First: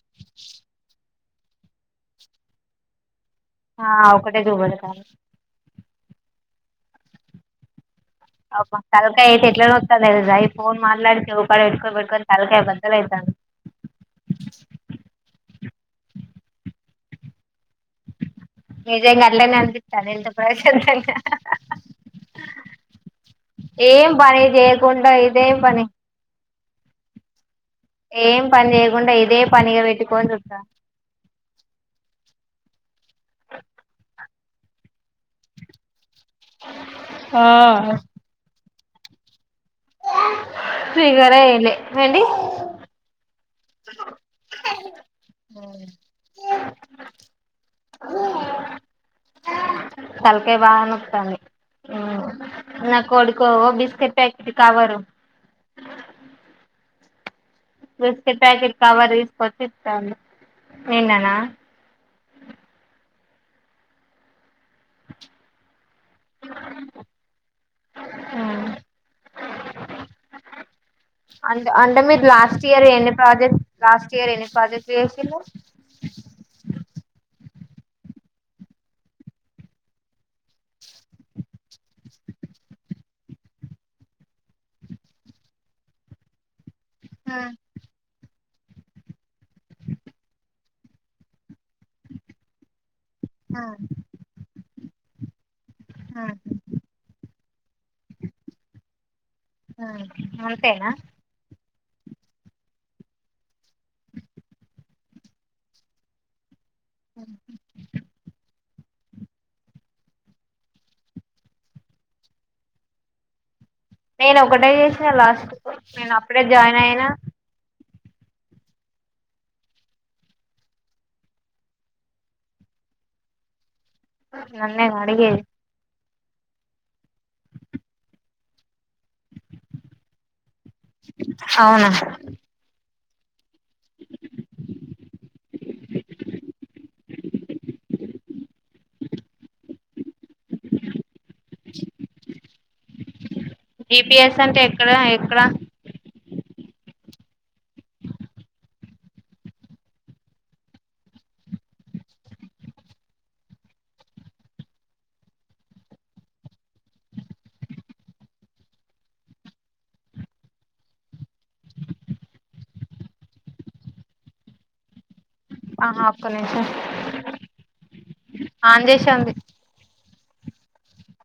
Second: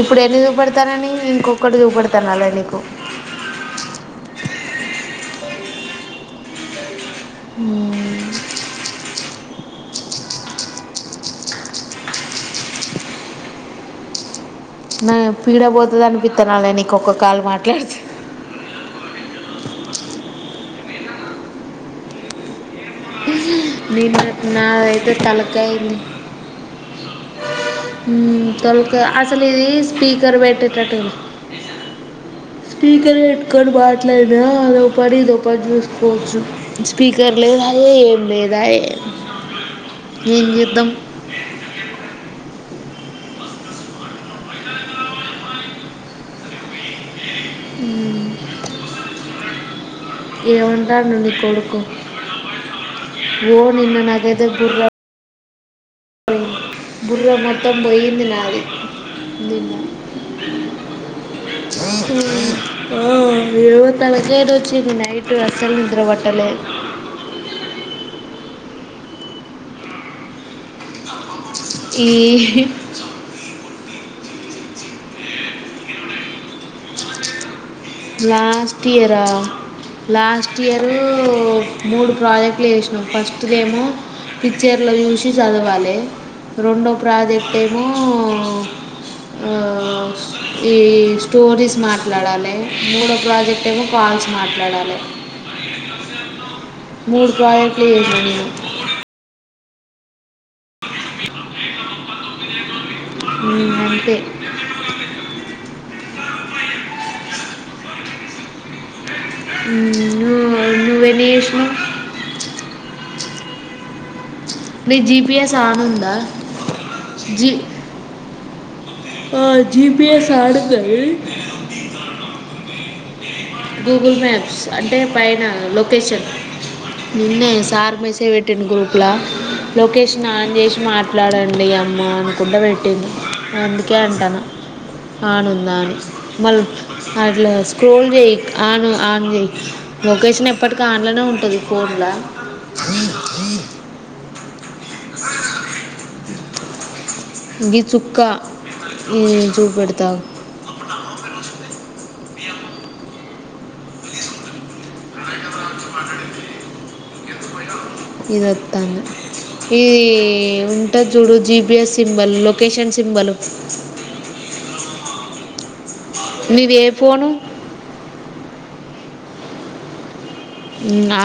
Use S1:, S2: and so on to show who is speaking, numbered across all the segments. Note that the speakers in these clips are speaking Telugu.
S1: ఇప్పుడు ఎన్ని చూపెడతానని ఇంకొకటి చూపెడతాను అలా నీకు
S2: ఆ ఒకటే చూపదతండి
S1: ఉ
S2: అ తలకయ యితే ఎట్ల నతుా అదా ఫోన్ మాట్లాడితేవ ప ఇట్కొ బ పెటుకొ తలకాయ బద్దలు అవుతుాంది
S1: నా పీడ పోతుంది అనిపిస్తాను నేను ఇకొక్క కాల మాట్లాడతే
S2: నిజంగా అట్లనే అనిపిస్తుంది ఎంత ప్రశాంతంగా
S1: నే
S2: ఏం
S1: నా
S2: పని
S1: నా
S2: చేయకుండా
S1: అయితే
S2: ఇదే
S1: తలక
S2: పని
S1: అయింది
S2: ఏం పని
S1: తలుక
S2: చేయకుండా ఇదే
S1: అసలు ఇది
S2: పనిగా పెట్టుకొని
S1: స్పీకర్
S2: చూత్తాంది
S1: బేట్టట టలు స్పీకరూ పెట్టుకొని మాట్లాడిన అదో పని ఇది చూసుకుంటా స్పీకర్ లేద ఏ ఏమి లేద ఏ
S2: స్పీకర్ ఎయిలే ఏంటి అ
S1: అ
S2: తలకాయ బాగా
S1: నీ
S2: నోతంది
S1: కొడుకు
S2: నా కొడుకు
S1: ఓ నిన్న
S2: బిస్కెట్
S1: నాకైతే
S2: ప్యాకెట్
S1: బుర్ర
S2: కవరు అ
S1: బుర్ర మొత్త
S2: బిస్కట్ ప్యాకెట్ కవర్ తీసుకొచి
S1: నిన్న
S2: నిండాన
S1: ఈ రోజు తలకాయ నోచింది నైట్ అసలు నిద్ర పట్టలే
S2: అంటే అంటే
S1: ఈ
S2: మీరు లాస్ట్ ఇయర్ ఎన్ని ప్రాజెక్ట్ లాస్ట్ ఇయర్ ఎన్ని ప్రాజెక్టులు చేసిరు
S1: లాస్ట్ ఇయరా లాస్ట్ ఇయర్ రూ మూడు ప్రాజెక్ట్లు చేసినాం ఫస్ట్ ఫస్ట్ ఏమో పిక్చర్లు చూసి చదవాలి రెండో ప్రాజెక్ట్ ఏమో ఆ ఈ స్టోరీస్ మాట్లాడాలి మూడో ప్రాజెక్ట్ ఏమో కాల్స్ మాట్లాడాలి మూడు ప్రాజెక్టులు చేసినం
S2: ఉ అంతేనా
S1: హ్మ్మ్ అంతే
S2: అ
S1: ఊ నేను కూడా
S2: నేను ఒకటే
S1: నీ
S2: చేసిన
S1: జి పి
S2: లాస్ట్
S1: ఎస్
S2: కు
S1: ఆన్
S2: నేను
S1: ఉందా
S2: అప్పుడే జాయిన్ అయినా
S1: జీ ఆ జిపిిఎస్ ఆన్ ఉన్నది గూగుల్ మ్యాప్స్
S2: నన్నే
S1: అంటే
S2: అడిగేది
S1: పైన లొకేషన్ నిన్న సార్ మెసేజ్ పెట్టిండు లా లొకేషన్ ఆన్ చేసి మాట్లాడండి
S2: అవునా
S1: అమ్మ అనుకుంటా పెట్టిండు అందుకే అంటాను ఆన్ ఉందా అని మళ్ళీ అట్లా స్క్రోల్ చేయ ఆను ఆన్ లొకేషన్ ఎప్పటికీ ఆన్లనే ఉంటుంది ఫోన్లో
S2: జిపిఎస్ అంటే ఎక్కడ ఎక్కడ
S1: ఈ చుక్కా చూపెడతా ఉండు ఇది వతల్న ఇది ఉంటుది చూడు జీబిఎస్ సింబల్ లొకేషన్ సింబల్
S2: ఆ హా ఒక్క నిమిషం
S1: నీది ఏ ఫోను
S2: ఆన్ చేసే ఉంది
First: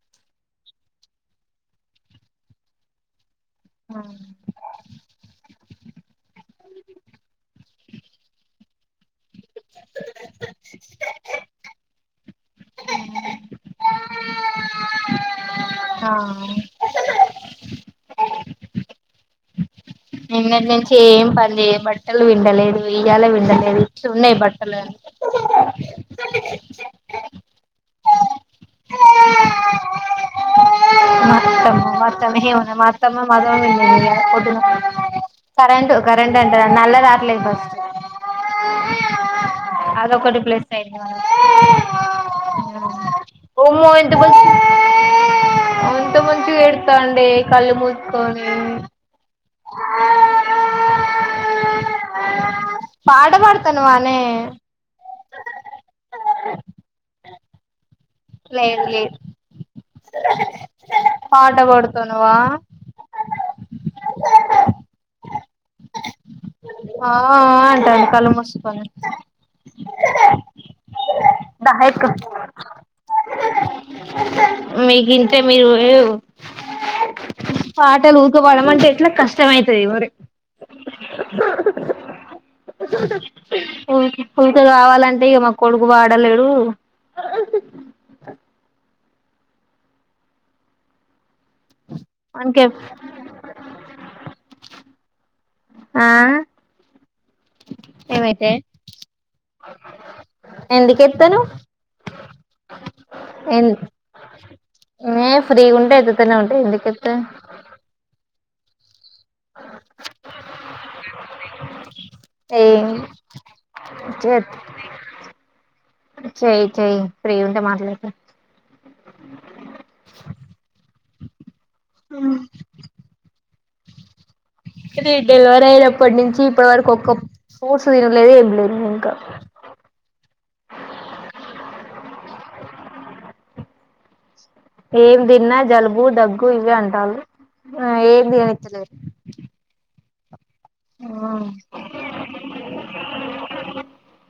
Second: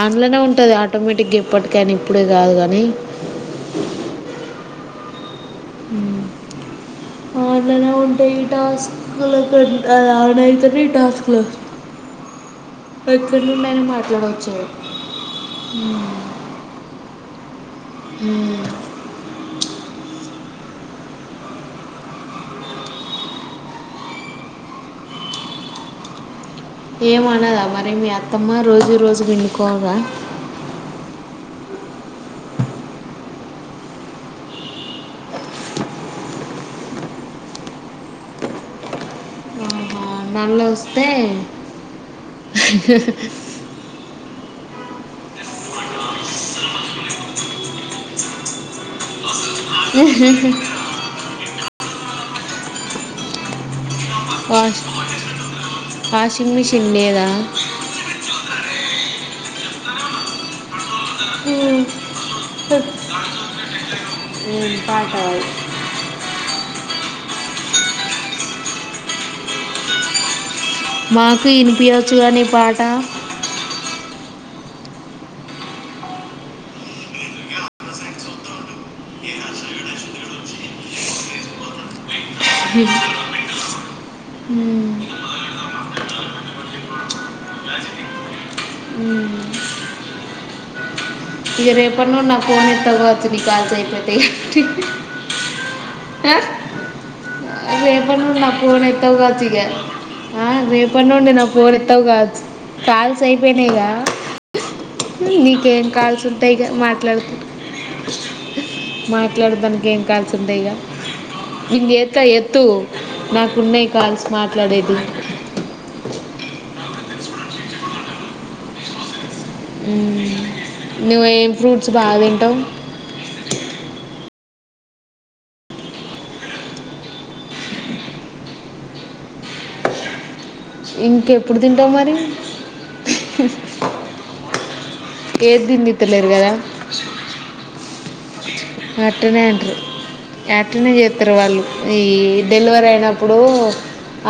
S1: ఆన్లనే ఉంటుది ఆటోమేటిక్గా ఇప్పటికనీ ఇప్పుడే కాదు కానీ
S2: ఆ
S1: ఆన్లైన్ లో ఎన్ని అవర్స్ ఆన్ అయితది ఆఫ్ కూడా అయితది ఎక్కడి నుండి అయినా మాట్లాడవచ్చా
S2: ఆ
S1: హ్మ్మ్
S2: నిన్నటి నుంచి ఏం పనియ బట్టలు విండలేదు ఇయ్యాల విండలేదు ఇ ఉన్నాయి బట్టలు
S1: ఏమనదా మరి మీ అత్తమ్మ రోజు రోజు విండుకోగా
S2: మాత్తమ్ మాతమ్ హవనా మాత్తమ్మ మాద ఇ [unintelligible] కరెంట్ కరెంట్ అంట నల్ దాట్ల బస్
S1: ఆహా,
S2: అది ఒకటి
S1: నల్ల
S2: ప్లస్
S1: వస్తే
S2: అయిందా ఓ మో ఇంతకముందు అంత మంచిగ్ ఏడుతండే కళ్ళు మూసుకొని పాట బడ్తున్నావా
S1: వా వాషింగ్ మిషిన్ లేదా
S2: లేదు లే పాట బడ్తున్నావా
S1: ఉహ్ పాటయ్
S2: ఆ ఆ అంటాది కళ్ళు మూసుకొని
S1: మాకు
S2: దా ఎత్తుకో
S1: ఇన్పియోచ్చుగా నీ పాట
S2: మీకు ఇంటే మీరో ఓయో పాటలు ఊకే బాడమంటే ఎట్లా కష్టం అయితది వరి పూత్ పూత
S1: ఉమ్,
S2: గావాలంటే ఇగా మా కొడుకు వాడలేడు.
S1: ఉమ్. ఇగా రేపనుడ్
S2: మనకే
S1: నాఫోన్ ఎత్తగ్ బోవచ్చు నీ కాల్ చేయపోతే
S2: ఆ
S1: రేపను నా
S2: ఏమైతే
S1: పోన్ ఎత్తగావ్చ్ ఇగా ఆ
S2: ఎందుకు
S1: రేపటి నుండి నా
S2: ఎత్తానవ్
S1: పోన్ ఎత్తవ్ గావ్చ్ కాల్స్ అయిపోయినాయిగా
S2: ఏ
S1: నీ
S2: ఫ్రీగా ఉంటే
S1: నీకేకాల్స్
S2: ఎత్తుతూనే ఉంటా
S1: ఉంటాయ్ గా
S2: ఎందుకు ఎత్తావ్
S1: మాట్లాడుతుట్ మాట్లాడదానికి ఏం కాల్స్ ఉండాయ్ గా ఇంగేతా ఎత్తు
S2: ఏం
S1: నాకూనై కాల్స్ మాట్లాడేది.
S2: చేయ్ చేయి ఫ్రీ ఉంటే మాట్లాడ్తా
S1: హుహ్ నువ్వేం ఫ్రూట్స్ బా దీంటావ్.
S2: ఇది డిలీవర్ అయినప్పడ్ నుంచి ఇప్పటి వరకు ఒక్కప్ సోడ్స్ తిన్లేదు ఎమ్ లేద్ ఇంకా
S1: ఇంకెప్పుడ్ దింటావ్ మరి
S2: ఏం దిన్నా
S1: ఏది తిండి
S2: జలుబు
S1: తినలేరు
S2: దగ్గు
S1: కదా
S2: ఇవే అంటాలు ఆఏది అని
S1: అటనే అంట్రు యాటనే ఏతారు
S2: ఉమ్
S1: వాళ్ళు ఈ డెలివరీ అయినప్పుడు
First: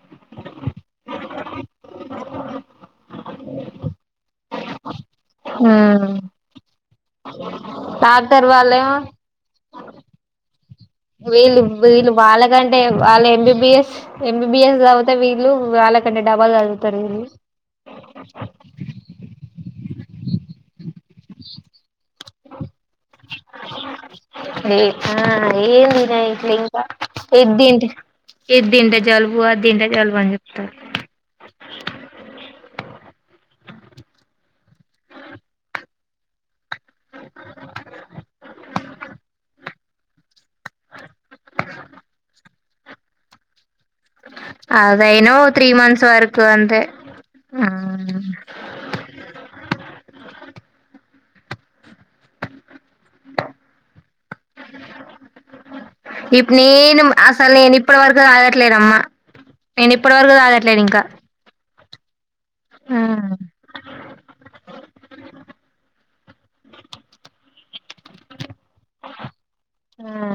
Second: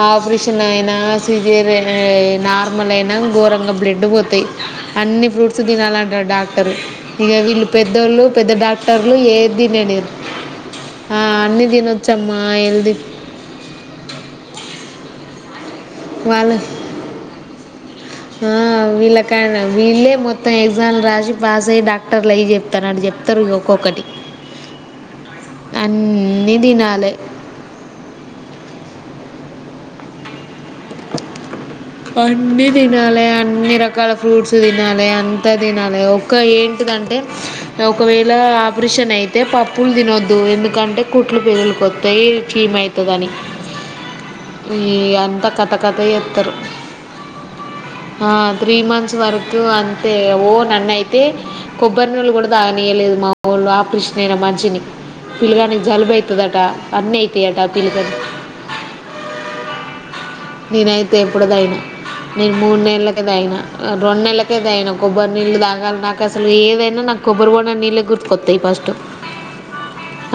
S1: ఆ ఆప్రిష్ నైనా సిజేరి ఏయ్ నార్మల్ అయినా ఘోరంగా బ్లడ్ పోతాయ్. అన్ని ఫ్రూట్స్ దినాలంటాడ్ డాక్టర్ ఇగా వీళ్ళు పెద్దోళ్ళు
S2: డాక్టర్
S1: పెద్ద
S2: వాళ్ళేమో
S1: డాక్టర్ ఏద్ దినేనార్
S2: వీళ్ళ వీళ్ళు వాళ్ళకంటే
S1: హెల్దీ
S2: వాళ్ళ ఎంబీబిఎస్ ఎంబీబిఎస్ జాద్వితే వీళ్ళు వాళ్ళకంటే డబ్బల్
S1: వాళ్ళు
S2: జాదుర్తర్ ఇళ్ళు
S1: కానా వీళ్ళే మొత్తం ఎగ్జామ్లు రాజి పాస్ అయ్ డాక్టర్లు అయ్ జెప్తానాట్ జెప్తారు ఇగా ఒక్కొక్కటి
S2: ఆ ఏం దినయిట్లే
S1: అన్నీ
S2: ఇంకా
S1: తినాలి
S2: ఏదింటే ఏదింటే జలబు అద్ దింటే జల్బ్ ఆన్ జెప్తార్
S1: అన్ని దినాలే అన్ని రకాల ఫ్రూట్స్ దినాలే అంతా దినాలే ఒక యెన్ గంటే ఒకవేళ ఆపరేషన్ అయితే పప్ పుల్ తినొద్దు. ఎందుకంటే కుట్లు పేగుల్క్ ఓతాయి చీమ్ అయితదని ఈ
S2: అదైనా ఓ
S1: యంతా
S2: త్రీ
S1: కథ
S2: మంత్స్
S1: ఏ
S2: వరకు
S1: యేప్తారు.
S2: అంతే ఆ
S1: ఆ త్రీ మన్స్ వర్తు అంతే ఓ ననైతే కొబ్బరి నూళ్ళు కూడా తాగనీయలేదు మావోళ్ళు ఆ ప్రిష్ నేనో మంచిన్ని
S2: ఇప్పు నేను అసలు
S1: అవుతాయట ఆ
S2: నేను ఇప్పటి
S1: పిల్లగానికి
S2: వరకు దాగట్లేదమ్మా. నీన్ ఇప్పుడ్ వరకు దాగత్
S1: నేనైతే ఎపుడో దైనా నేను మూడు నెలకే
S2: ఉమ్
S1: దాగిన రెండు నెలకే దాగిన కొబ్బరి నీళ్లు దాగల్ నాక్ గసాలు ఏవైనా నాకు కొబ్బరి వోడా నీళ్ళే గుర్తుకొతాయి పస్టు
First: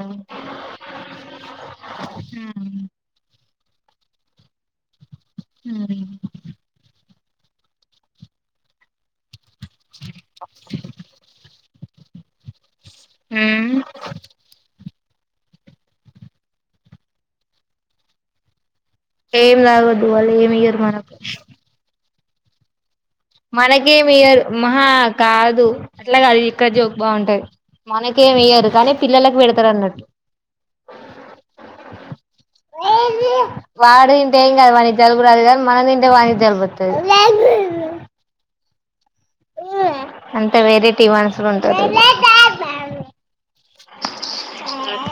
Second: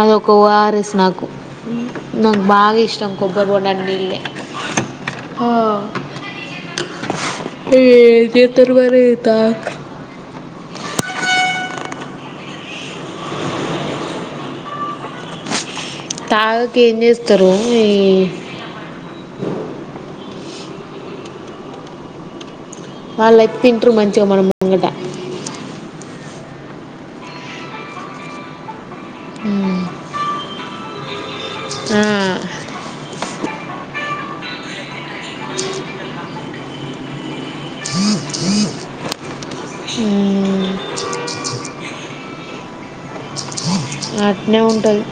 S1: అదొక ఓఆర్ఎస్ నాకు. నాకు బాగ్ ఇష్టం కొబ్ బోబోడన్ నీళ్ళే ఏం చేస్తారు మరి త
S2: ఉ
S1: తాగక ఏం చేస్తారు ఈ
S2: ఏం తాగొద్దు వాళ్ళ ఏమి ఇయరు మనకు
S1: వాళ్ళైతే తింటారు
S2: మనకేమీ
S1: మంచిగా మన
S2: ఈయరు మహా
S1: ముంగట
S2: కాదు అట్లాగాదు ఇక్క జోక్ బాగుంటాయి మనకేం వెయ్యారు కానీ పిల్లలకు పెడతారు
S1: మ్మ్.
S2: అన్నట్టు
S1: ఆ.
S2: వాడు తేంగాదు వానికి జలుబు రాదు గాని మనం తింటే వానికి జలుబు వొత్తది
S1: అ
S2: అంత వెరైటీ మన్సులు ఉంటారు
S1: ఉ అట్నే ఉంటది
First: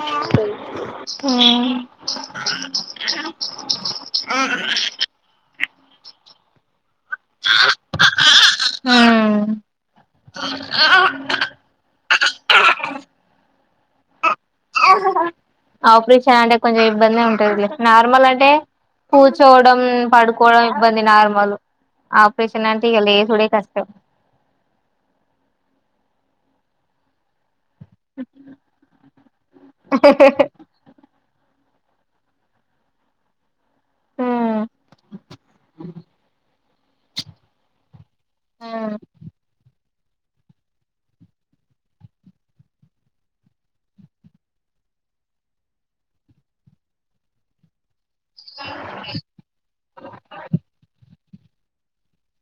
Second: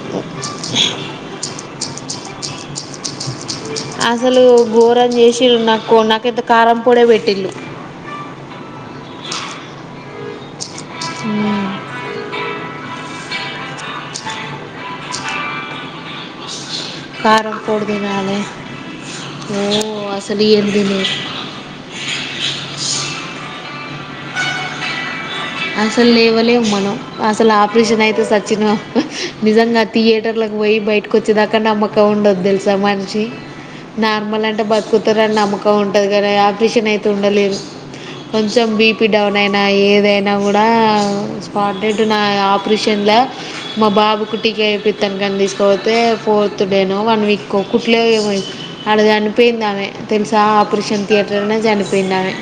S1: అసలు బోరాం చేసిురూ నాకు నాకైతే కారంపొడే పెట్టిల్లు
S2: ఉ
S1: ఉ
S2: ఆపరేషన్ అంటే కొంచెం ఇబ్బందే
S1: కారం
S2: ఉంటంది లే
S1: పొడి
S2: నార్మల్
S1: తినాలి
S2: అంటే
S1: ఓ
S2: కూర్చోవడం
S1: అసలు
S2: పడుకోవడం
S1: ఏం
S2: ఇబ్బంది
S1: తినేది
S2: నార్మల్ ఆపరేషన్ అంటే ఇగ లే చూడే కష్టం
S1: అసలు లేవలేము మనం అసలు ఆప్ పిషన్ అయితే సచిన నిజంగా థియేటర్ పోయి బయట కో వర్చ్చుదాకా నమ్మకం ఉండదు తెలుసా మనిషి నార్మల్ అంటే బతుకుతారుని నమ్మకం ఉంటుంది కానీ ఆ ఆపరేషన్ అయితే ఉండలేరు కొంచెం బీపీ డౌన్ అయినా ఏ నా కూడా స్పాట్ట్ నా ఆపరేషన్ లో మా బాబుకు టీకా ఏపిస్తానుగా వాన్ని తీసుకపోతే ఫోర్త్ డేనుో వన్ వీక్ కో కుట్ లో ఏమై ఆడ చనిపోయింది ఆమె తెలుసా ఆపరేషన్ థియేటర్ లోనే చనిపోయిది ఆమె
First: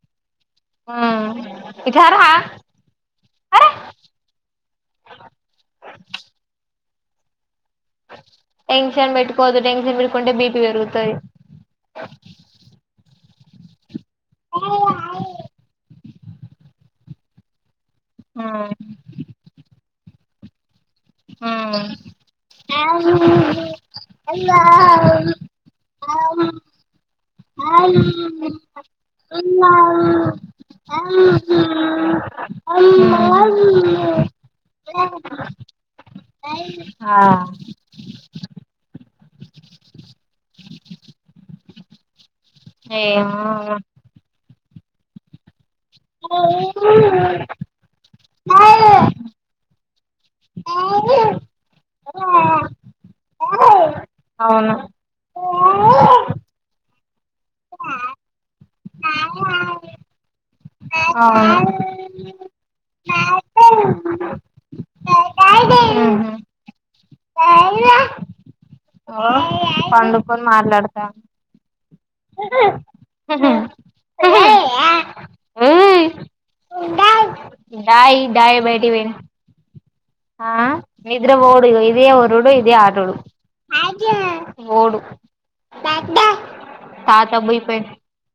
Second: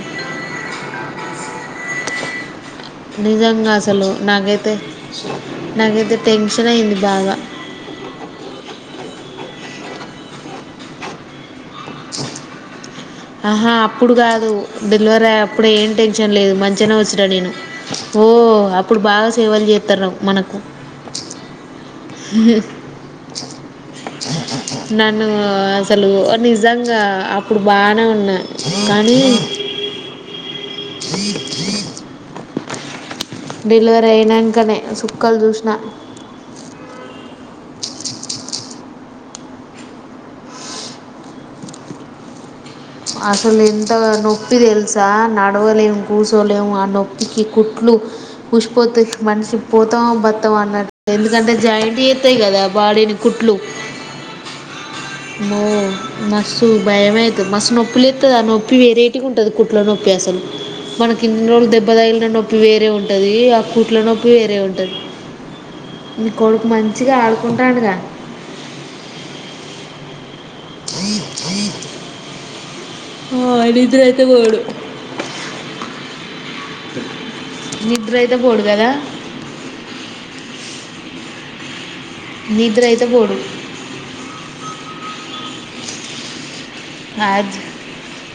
S2: ఆ ఇటు రారా
S1: నిజంగా అసలు నాకైతే నాకైతే టెన్షన్ అయింది బాగా
S2: టెన్షన్ పెట్టుకోదు టెన్షన్ పెట్కుంటే బీపీ పెరుగుతది
S1: ఆహా అప్పుడు కాదు డెలివరీ అయ్యేప్పుడే ఏం టెన్షన్ లేదు మంచిగానే వచ్చానా నేను ఓ
S2: హ్మ్
S1: అప్పుడు బాగా సేవలు చేస్తారు మనకు
S2: ఆ ఆ వు ఆ
S1: నన్ను అసలు
S2: ఆ వు
S1: నిజంగా అప్పుడు
S2: అ
S1: బాగానే ఉన్నా
S2: వు వు ఆ
S1: జ్ర జీ
S2: అమ్మ ఉ
S1: డెలివరీ అయినాకనే సుక్కలు చూసినా
S2: ఆా ఏమో
S1: అసలు ఎంత నొప్పి తె తెలుసా నా నడవలేం కూర్చోలేము ఆ నొప్పికి కుట్లు ఉసిపోతే మనిషి మొత్తం బత్తం అన్నట్ ఎందుకంటే జాయింట్ చేతాయి కదా బాడీని కుట్లు
S2: అవును అవును
S1: మో మస్తు భయమైతుంది మస్తు నొప్పి లేతది నొప్పి వేరేటిగా ఉంటాది కుట్లో నొప్పి అసలు మనకి ఇన్ని రోజులు దెబ్బ తగిలిన నొప్పి వేరే ఉంటుది ఆ కూట్ల నొప్పి వేరే ఉంటంది నీ కొడుకు మంచిగా ఆడుకుంటాండగా
S2: పండుకొని మాట్లాడతాం
S1: ఆ నిద్రయితే వోడు
S2: డాయి
S1: నిద్రయితే
S2: డాయి
S1: పోడు కదా
S2: బయటికి పోయిన ఆ నిద్ర ఓడు ఇగో ఇదే ఒరుడు ఇదే
S1: నిద్ర అయితే
S2: ఆటోడు
S1: పోడు
S2: ఓడు
S1: అజ్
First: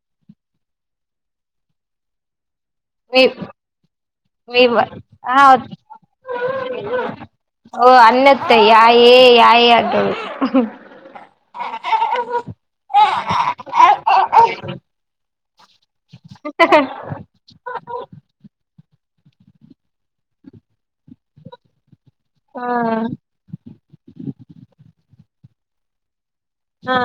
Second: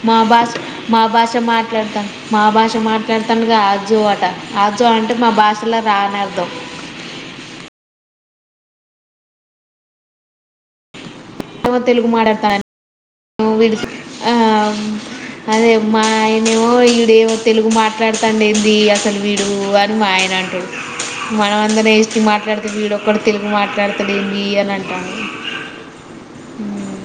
S1: మా భాష మా భాష మాట్లాడతా మా భాష
S2: మీ
S1: మాట్లాడతండుగా ఆజో అట
S2: మీ
S1: ఆజు అంటే మా
S2: ఆ
S1: భాషలో రానర్థం
S2: ఓ అన్నతయ్ యయే యయే అంటడు
S1: ఏమో తెలుగు మాటాడత నువిడ్ ఆ అదేమాయనేమో వీడేమో తెలుగు మాట్లాడతాండ ఏంది అసలు వీడు అ మాయనంటడు మనం అందర మెస్టీ
S2: ఆ
S1: మాట్లాడితే వీడొక్కడ తెలుగు మాట్లాడతాడు ఏంది అని అంటండు
S2: ఆ